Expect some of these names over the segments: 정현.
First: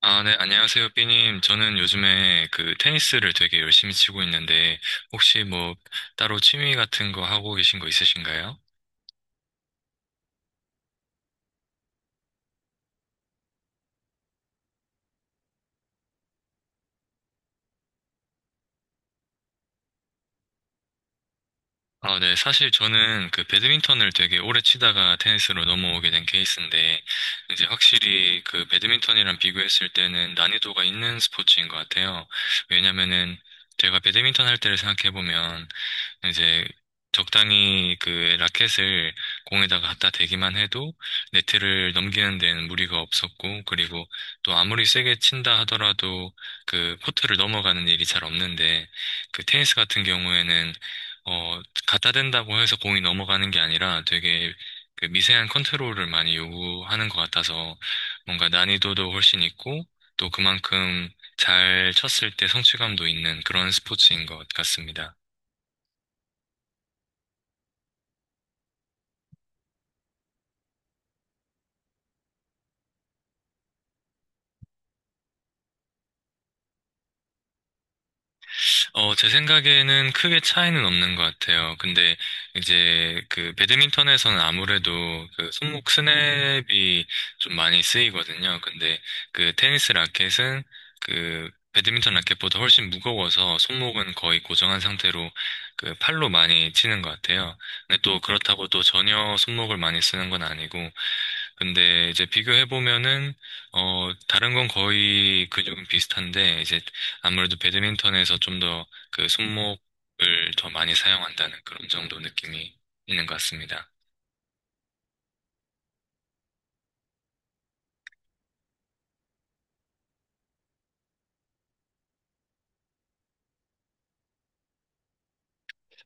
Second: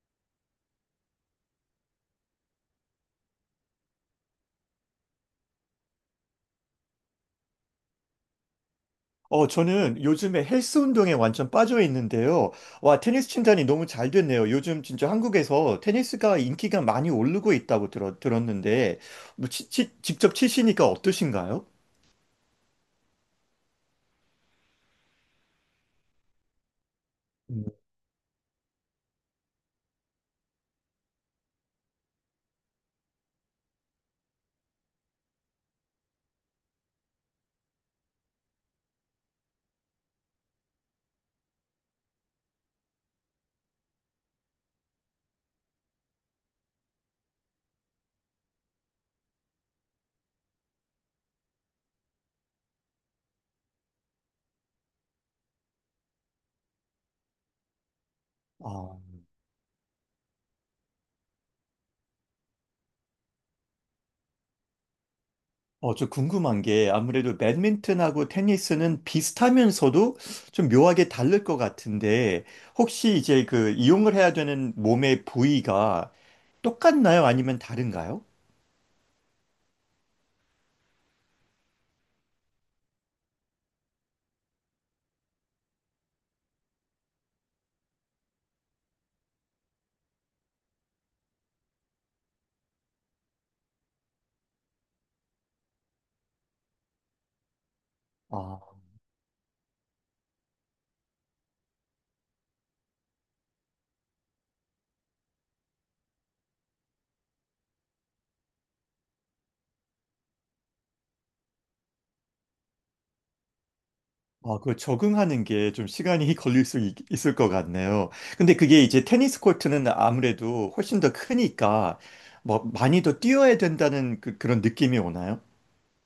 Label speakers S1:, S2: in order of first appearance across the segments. S1: 아, 네, 안녕하세요, 삐님. 저는 요즘에 그 테니스를 되게 열심히 치고 있는데, 혹시 뭐 따로 취미 같은 거 하고 계신 거 있으신가요?
S2: 저는 요즘에 헬스 운동에 완전 빠져 있는데요. 와, 테니스 친단이 너무 잘 됐네요. 요즘 진짜 한국에서 테니스가 인기가 많이 오르고 있다고 들었는데, 직접 치시니까 어떠신가요?
S1: 아, 네, 사실 저는 그 배드민턴을 되게 오래 치다가 테니스로 넘어오게 된 케이스인데, 이제
S2: 음.
S1: 확실히 그 배드민턴이랑 비교했을 때는 난이도가 있는 스포츠인 것 같아요. 왜냐면은 제가 배드민턴 할 때를 생각해보면 이제 적당히 그 라켓을 공에다가 갖다 대기만 해도 네트를 넘기는 데는 무리가 없었고, 그리고 또 아무리 세게 친다 하더라도 그 코트를 넘어가는 일이 잘 없는데, 그 테니스 같은 경우에는 어, 갖다 댄다고 해서 공이 넘어가는 게 아니라 되게 그 미세한 컨트롤을 많이 요구하는 것 같아서 뭔가
S2: 아,
S1: 난이도도 훨씬 있고, 또 그만큼 잘 쳤을 때 성취감도 있는 그런 스포츠인 것 같습니다.
S2: 저 궁금한 게 아무래도 배드민턴하고 테니스는 비슷하면서도 좀 묘하게 다를 것 같은데, 혹시 이제 그 이용을 해야 되는 몸의 부위가 똑같나요? 아니면 다른가요?
S1: 어, 제 생각에는 크게 차이는 없는 것 같아요. 근데 이제 그 배드민턴에서는 아무래도 그 손목 스냅이 좀 많이 쓰이거든요. 근데 그 테니스 라켓은 그 배드민턴 라켓보다 훨씬 무거워서 손목은 거의 고정한 상태로 그 팔로 많이 치는 것 같아요. 근데 또 그렇다고 또 전혀 손목을 많이 쓰는 건 아니고 근데 이제 비교해보면은, 다른 건 거의 근육은 비슷한데, 이제 아무래도 배드민턴에서 좀 더 그 손목을 더 많이 사용한다는 그런 정도 느낌이 있는 것 같습니다.
S2: 아, 그 적응하는 게 좀 시간이 을것 같네요. 근데 그게 이제 테니스 코트는 아무래도 훨씬 더 크니까 뭐 많이 더 뛰어야 된다는 런 느낌이 오나요?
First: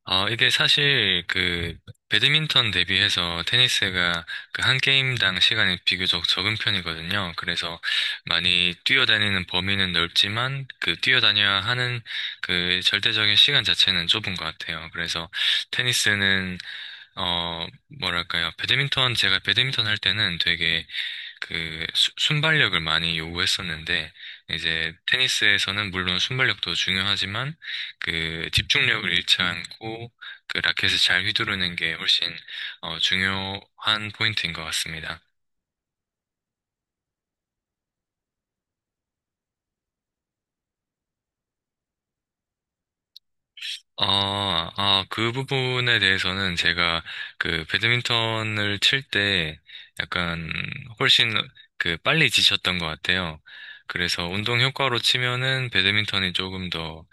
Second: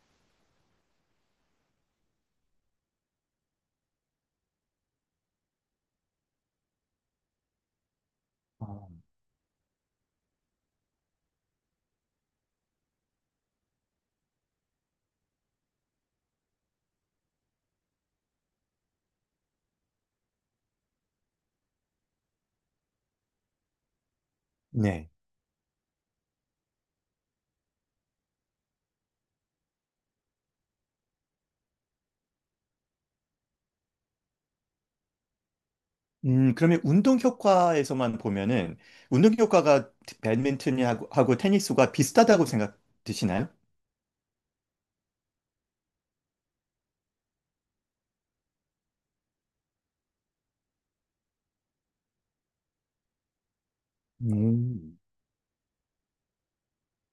S1: 어, 이게 사실 그 배드민턴 대비해서 테니스가 그 한 게임당 시간이 비교적 적은 편이거든요. 그래서 많이
S2: 아.
S1: 뛰어다니는 범위는 넓지만 그 뛰어다녀야 하는 그 절대적인 시간 자체는 좁은 것 같아요. 그래서 테니스는 어, 뭐랄까요. 배드민턴, 제가 배드민턴 할 때는 되게 순발력을 많이 요구했었는데, 이제
S2: 네.
S1: 테니스에서는 물론 순발력도 중요하지만, 그 집중력을 잃지 않고, 그 라켓을 잘 휘두르는 게 훨씬, 중요한 포인트인 것 같습니다.
S2: 그러면 운동 효과에서만 보면은 운동 효과가 배드민턴하고 하고 테니스가 비슷하다고 생각 드시나요?
S1: 아, 그 부분에 대해서는 제가 그 배드민턴을 칠 때 약간 훨씬 그 빨리 지쳤던 것 같아요. 그래서 운동 효과로
S2: 음.
S1: 치면은 배드민턴이 조금 더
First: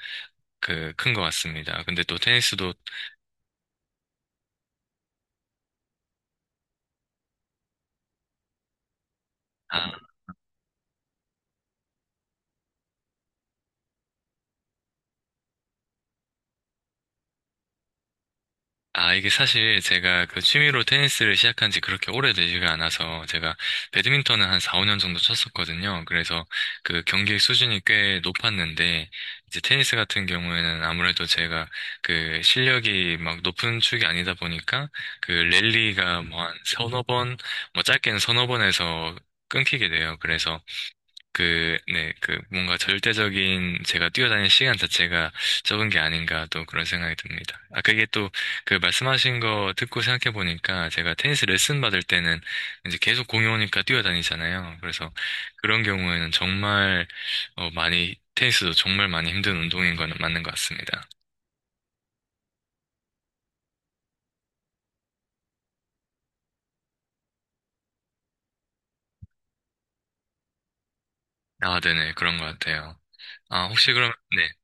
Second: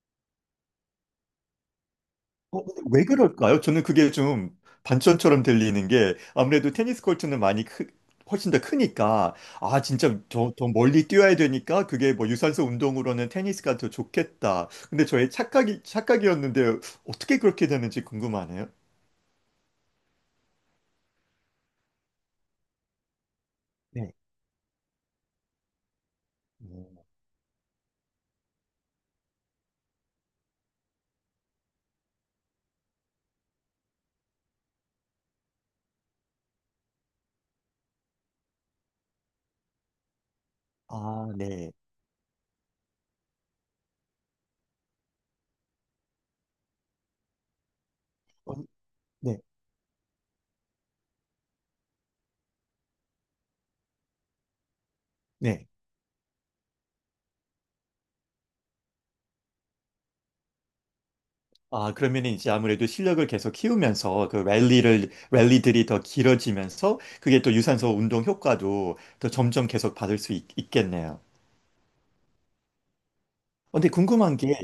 S1: 그 큰 것 같습니다. 근데 또
S2: 어,
S1: 테니스도
S2: 근데 왜 그럴까요? 저는 그게 좀 반전처럼 들리는 게 아무래도 테니스 코트는 훨씬 더 크니까 아
S1: 아,
S2: 진짜 더 멀리 뛰어야 되니까 그게 뭐 유산소 운동으로는 테니스가 더 좋겠다. 근데 저의 착각이었는데 어떻게 그렇게 되는지 궁금하네요.
S1: 아, 이게 사실 제가 그 취미로 테니스를 시작한 지 그렇게 오래되지가 않아서 제가
S2: 네.
S1: 배드민턴은 한 4, 5년 정도 쳤었거든요. 그래서
S2: 음,
S1: 그 경기 수준이 꽤 높았는데 이제 테니스 같은 경우에는 아무래도 제가 그 실력이 막 높은 축이 아니다 보니까 그 랠리가 뭐 한 서너 번, 뭐 짧게는 서너 번에서 끊기게 돼요. 그래서
S2: 아, 네.
S1: 네, 뭔가 절대적인 제가 뛰어다니는 시간 자체가 적은 게 아닌가 또 그런 생각이 듭니다. 아, 그게 또
S2: 어,
S1: 그 말씀하신
S2: 네.
S1: 거 듣고 생각해 보니까 제가 테니스 레슨 받을 때는 이제 계속 공이 오니까 뛰어다니잖아요. 그래서
S2: 네.
S1: 그런 경우에는 정말, 많이, 테니스도 정말 많이 힘든 운동인 거는 맞는 것 같습니다.
S2: 아, 그러면 이제 아무래도 실력을 계속 키우면서 그 랠리를 랠리들이 더 길어지면서 그게 또 유산소 운동 효과도 더 점점 계속 있겠네요.
S1: 아, 네네, 그런 것 같아요. 아,
S2: 근데
S1: 혹시 그럼,
S2: 궁금한 게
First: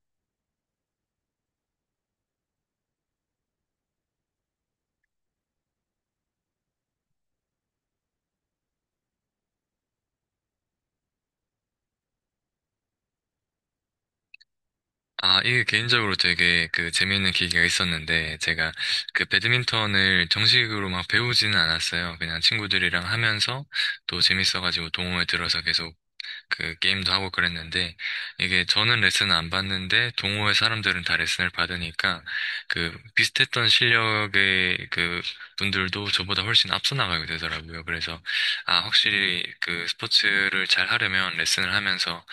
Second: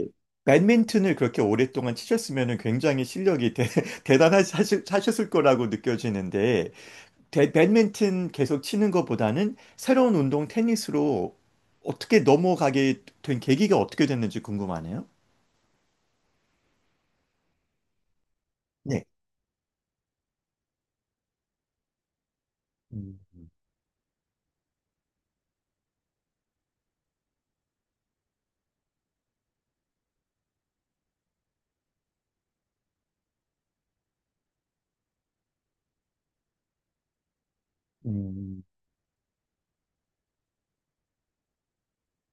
S2: 배드민턴을 그렇게 오랫동안 치셨으면 굉장히 실력이 대단하셨을 거라고 느껴지는데 배드민턴 계속 치는 것보다는 새로운 운동 테니스로 어떻게 넘어가게 된 계기가 어떻게 됐는지 궁금하네요.
S1: 아, 이게 개인적으로 되게 그 재미있는 계기가 있었는데, 제가
S2: 네.
S1: 그 배드민턴을 정식으로 막 배우지는 않았어요. 그냥 친구들이랑
S2: 음,
S1: 하면서 또 재밌어가지고 동호회 들어서 계속 그 게임도 하고 그랬는데 이게 저는 레슨을 안 받는데 동호회 사람들은 다 레슨을 받으니까 그 비슷했던 실력의 그 분들도 저보다 훨씬 앞서 나가게 되더라고요. 그래서
S2: 음.
S1: 아 확실히 그 스포츠를 잘 하려면 레슨을 하면서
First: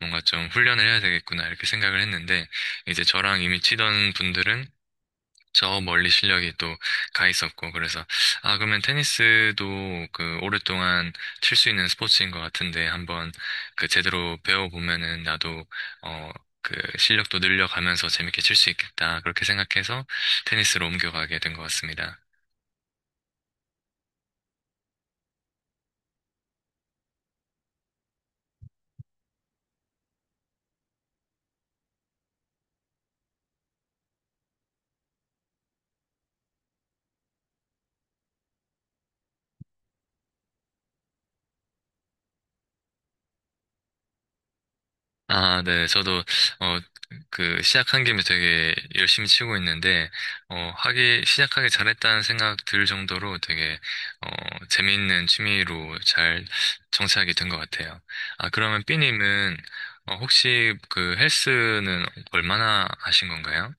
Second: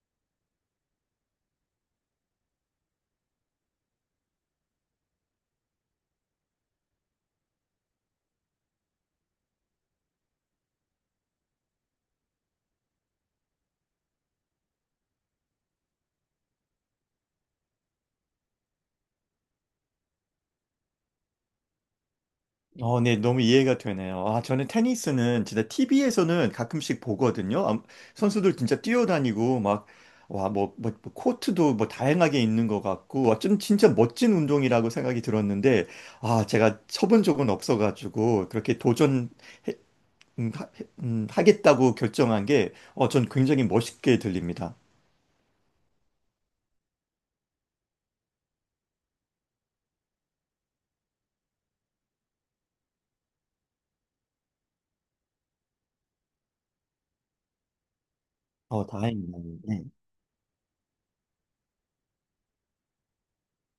S1: 뭔가 좀 훈련을 해야 되겠구나 이렇게 생각을 했는데 이제 저랑 이미 치던 분들은 저 멀리 실력이 또 가 있었고 그래서 아 그러면 테니스도 그 오랫동안 칠 수 있는 스포츠인 것 같은데 한번 그 제대로 배워보면은 나도 어 그 실력도 늘려가면서 재밌게 칠 수 있겠다 그렇게 생각해서 테니스로 옮겨가게 된 것 같습니다.
S2: 어, 네, 너무 이해가 되네요. 아, 저는 테니스는 진짜 TV에서는 가끔씩 보거든요. 아, 선수들 진짜 뛰어다니고 막, 와, 뭐 코트도 뭐 다양하게 있는 것 같고, 와, 좀 진짜 멋진 운동이라고 생각이 들었는데, 아, 제가 쳐본 적은 없어가지고, 음, 하, 하겠다고 결정한 게, 어, 전 굉장히 멋있게 들립니다.
S1: 아, 네. 저도, 어, 그, 시작한 김에 되게 열심히 치고 있는데, 어, 시작하기 잘했다는 생각 들 정도로 되게, 어, 재미있는 취미로 잘 정착이 된 것 같아요. 아, 그러면
S2: 어, 다행입니다.
S1: 삐님은,
S2: 네.
S1: 어, 혹시 그 헬스는 얼마나 하신 건가요?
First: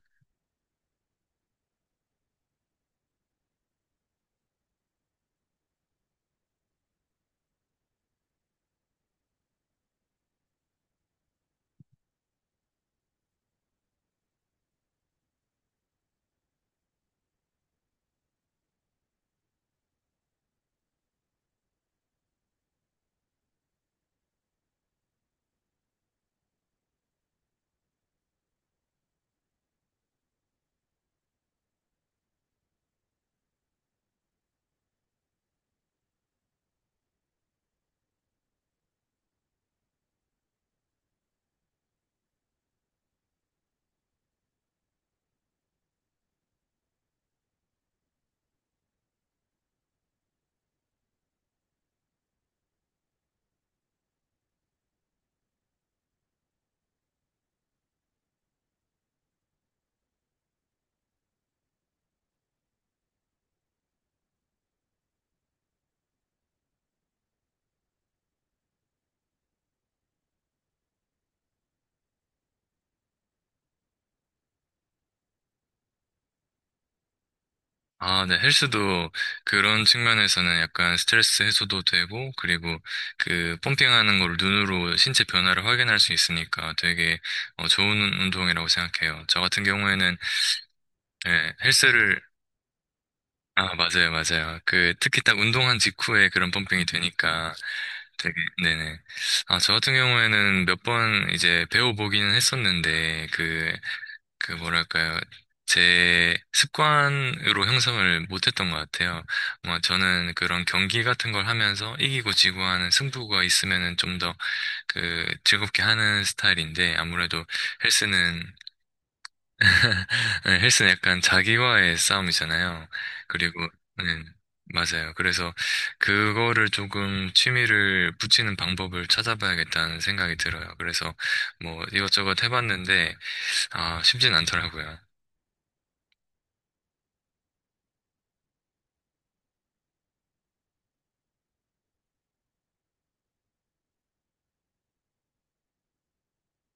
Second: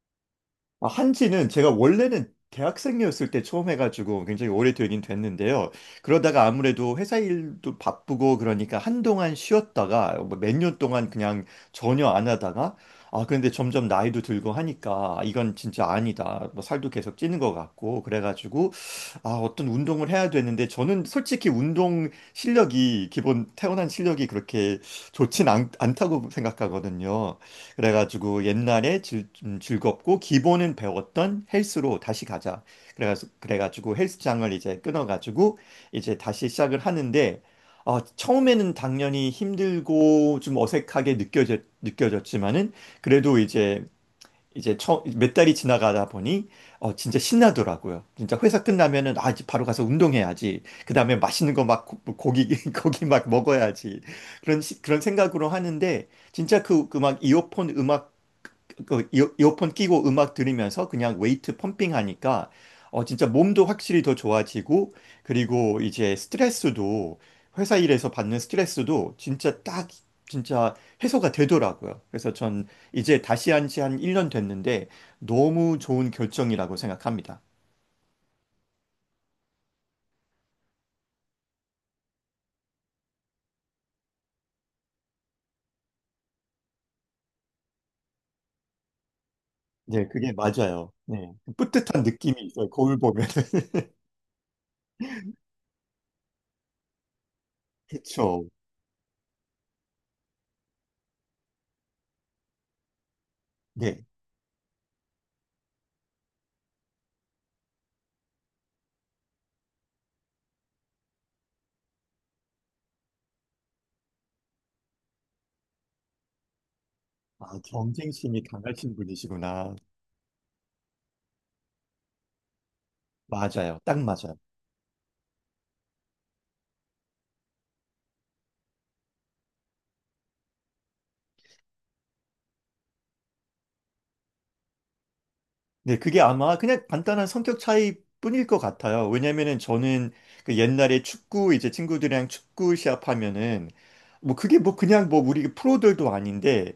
S2: 아, 한지는 제가 원래는 대학생이었을 때 처음 해가지고 굉장히 오래되긴 됐는데요. 그러다가 아무래도 회사 일도 바쁘고 그러니까 한동안 쉬었다가 뭐 몇년 동안 그냥 전혀 안 하다가 아, 근데 점점 나이도 들고 하니까 이건 진짜 아니다. 뭐 살도 계속 찌는 것 같고 그래가지고 아, 어떤 운동을 해야 되는데 저는 솔직히 운동 실력이 기본 태어난 실력이 않다고 생각하거든요. 그래가지고 옛날에 즐겁고 기본은 배웠던 헬스로 다시 가자. 그래가지고 헬스장을 이제 끊어가지고 이제 다시 시작을 하는데 어, 처음에는 당연히 힘들고 좀 느껴졌지만은 그래도 이제 몇 달이 지나가다 보니 어, 진짜 신나더라고요. 진짜 회사 끝나면은 아, 이제 바로 가서 운동해야지. 그다음에 맛있는 거 막 고기 고기 막 먹어야지. 그런 생각으로 하는데 진짜 그 음악 이어폰 끼고 음악 들으면서 그냥 웨이트 펌핑 하니까 어 진짜 몸도 확실히 더 좋아지고 그리고 이제 스트레스도 회사 일에서 받는 스트레스도 진짜 딱 진짜 해소가 되더라고요. 그래서 전 이제 다시 한지 한 1년 됐는데 너무 좋은 결정이라고 생각합니다.
S1: 아, 네. 헬스도 그런 측면에서는 약간 스트레스 해소도 되고, 그리고 그 펌핑하는 걸 눈으로 신체 변화를 확인할 수 있으니까 되게 좋은 운동이라고 생각해요. 저 같은
S2: 네,
S1: 경우에는
S2: 그게 맞아요. 네.
S1: 예,
S2: 뿌듯한
S1: 헬스를,
S2: 느낌이 있어요. 거울 보면은.
S1: 아, 맞아요, 맞아요. 그 특히 딱 운동한 직후에 그런 펌핑이 되니까 되게,
S2: 그쵸.
S1: 네네. 아, 저 같은 경우에는 몇 번 이제 배워보기는 했었는데, 그
S2: 네.
S1: 그 뭐랄까요. 제 습관으로 형성을 못했던 것 같아요. 뭐 저는 그런 경기 같은 걸 하면서 이기고 지고 하는 승부가 있으면은 좀 더 그 즐겁게 하는 스타일인데 아무래도
S2: 아,
S1: 헬스는
S2: 경쟁심이 강하신 분이시구나.
S1: 네, 헬스는 약간 자기와의 싸움이잖아요. 그리고
S2: 맞아요. 딱
S1: 네,
S2: 맞아요.
S1: 맞아요. 그래서 그거를 조금 취미를 붙이는 방법을 찾아봐야겠다는 생각이 들어요. 그래서 뭐 이것저것 해봤는데 아 쉽진 않더라고요.
S2: 네, 그게 아마 그냥 간단한 성격 차이뿐일 것 같아요. 왜냐면은 저는 그 옛날에 축구 이제 친구들이랑 축구 시합하면은 뭐 그게 뭐 그냥 뭐 우리 프로들도 아닌데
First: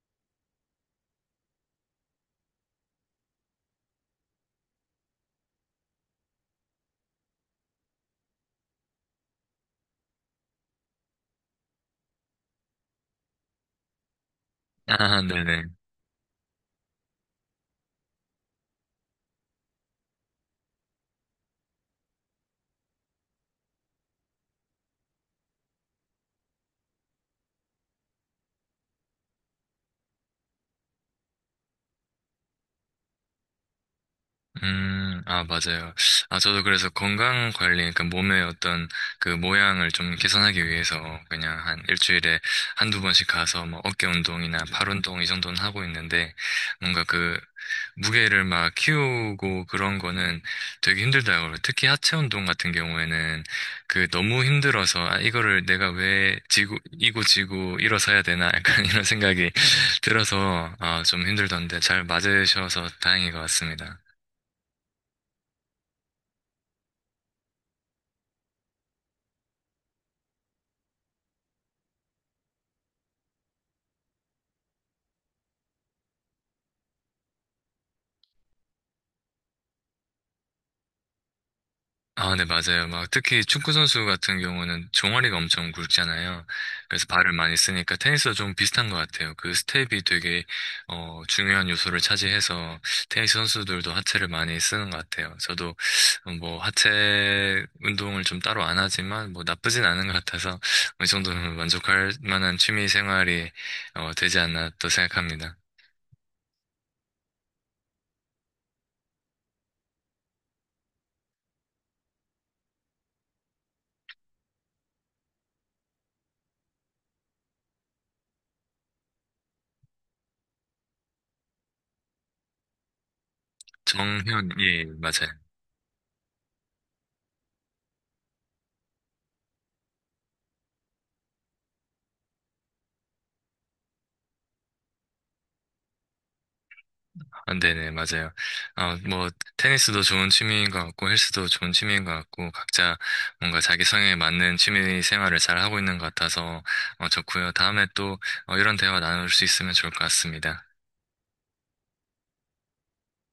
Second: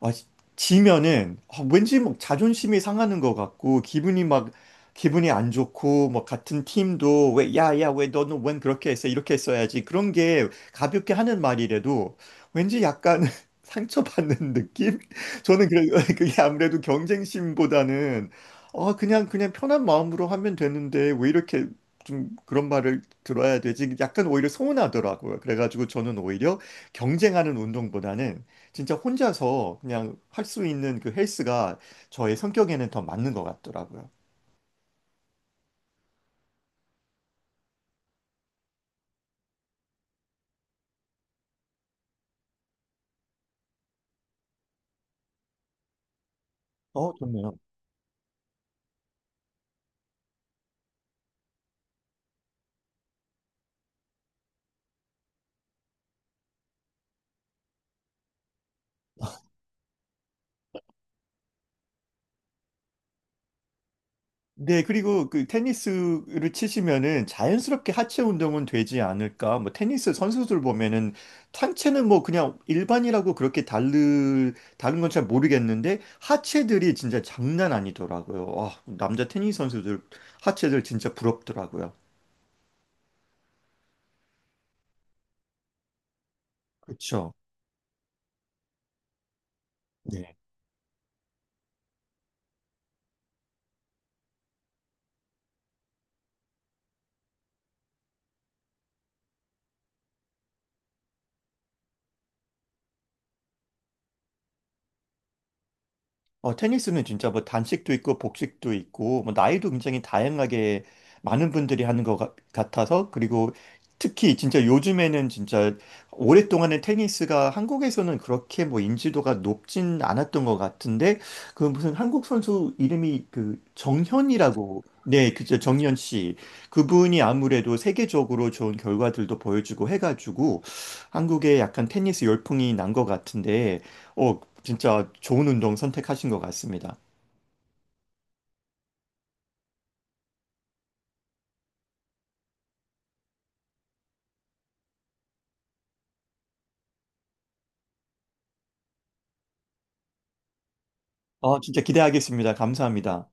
S2: 아, 지- 지면은 아, 왠지 막 자존심이 상하는 것 같고 기분이 안 좋고 뭐 같은 팀도 왜 야야 왜 너는 웬 그렇게 했어 이렇게 했어야지 그런 게 가볍게 하는 말이라도 왠지 약간 상처받는 느낌?
S1: 아, 네네.
S2: 저는 그래, 그게 아무래도 경쟁심보다는 그냥 편한 마음으로 하면 되는데, 왜 이렇게 좀 그런 말을 들어야 되지? 약간 오히려 서운하더라고요. 그래가지고 저는 오히려 경쟁하는 운동보다는 진짜 혼자서 그냥 할 수 있는 그 헬스가 저의 성격에는 더 맞는 것 같더라고요.
S1: 아, 맞아요. 아, 저도 그래서 건강 관리, 그러니까 몸의 어떤 그 모양을 좀 개선하기 위해서 그냥 한 일주일에 한두 번씩 가서 뭐 어깨 운동이나 팔 운동 이 정도는 하고 있는데 뭔가
S2: 어,
S1: 그
S2: 좋네요.
S1: 무게를 막 키우고 그런 거는 되게 힘들다고. 특히 하체 운동 같은 경우에는 그 너무 힘들어서 아, 이거를 내가 왜 지고, 이고 지고 일어서야 되나 약간 이런 생각이 들어서 아, 좀 힘들던데 잘 맞으셔서 다행인 것 같습니다.
S2: 네, 그리고 그 테니스를 치시면은 자연스럽게 하체 운동은 되지 않을까? 뭐 테니스 선수들 보면은 상체는 뭐 그냥 일반이라고 그렇게 다른 건 잘 모르겠는데 하체들이 진짜 장난 아니더라고요. 아, 남자 테니스 선수들 하체들 진짜 부럽더라고요.
S1: 아, 네, 맞아요. 막 특히 축구 선수 같은 경우는 종아리가 엄청 굵잖아요. 그래서 발을
S2: 그렇죠.
S1: 많이 쓰니까 테니스도 좀 비슷한 것 같아요. 그 스텝이 되게 중요한 요소를 차지해서 테니스 선수들도 하체를 많이 쓰는 것 같아요. 저도 뭐 하체 운동을 좀 따로 안 하지만 뭐 나쁘진 않은 것 같아서 어느 정도는 만족할 만한 취미 생활이 되지 않나 또 생각합니다.
S2: 어, 테니스는 진짜 뭐 단식도 있고 복식도 있고 뭐 나이도 굉장히 다양하게 많은 분들이 하는 같아서 그리고 특히 진짜 요즘에는 진짜 오랫동안은 테니스가 한국에서는 그렇게 뭐 인지도가 높진 않았던 것 같은데 그 무슨 한국 선수 이름이 그
S1: 정현,
S2: 정현이라고
S1: 예, 맞아요.
S2: 네, 그죠 정현 씨 그분이 아무래도 세계적으로 좋은 결과들도 보여주고 해가지고 한국에 약간 테니스 열풍이 난 것 같은데. 어, 진짜 좋은 운동 선택하신 것 같습니다.
S1: 아, 네네, 맞아요. 아, 뭐, 테니스도 좋은 취미인 것 같고, 헬스도 좋은 취미인 것 같고, 각자 뭔가 자기 성향에 맞는 취미 생활을 잘 하고 있는 것 같아서, 어, 좋고요. 다음에 또, 이런 대화 나눌 수 있으면 좋을 것 같습니다.
S2: 어, 진짜 기대하겠습니다. 감사합니다.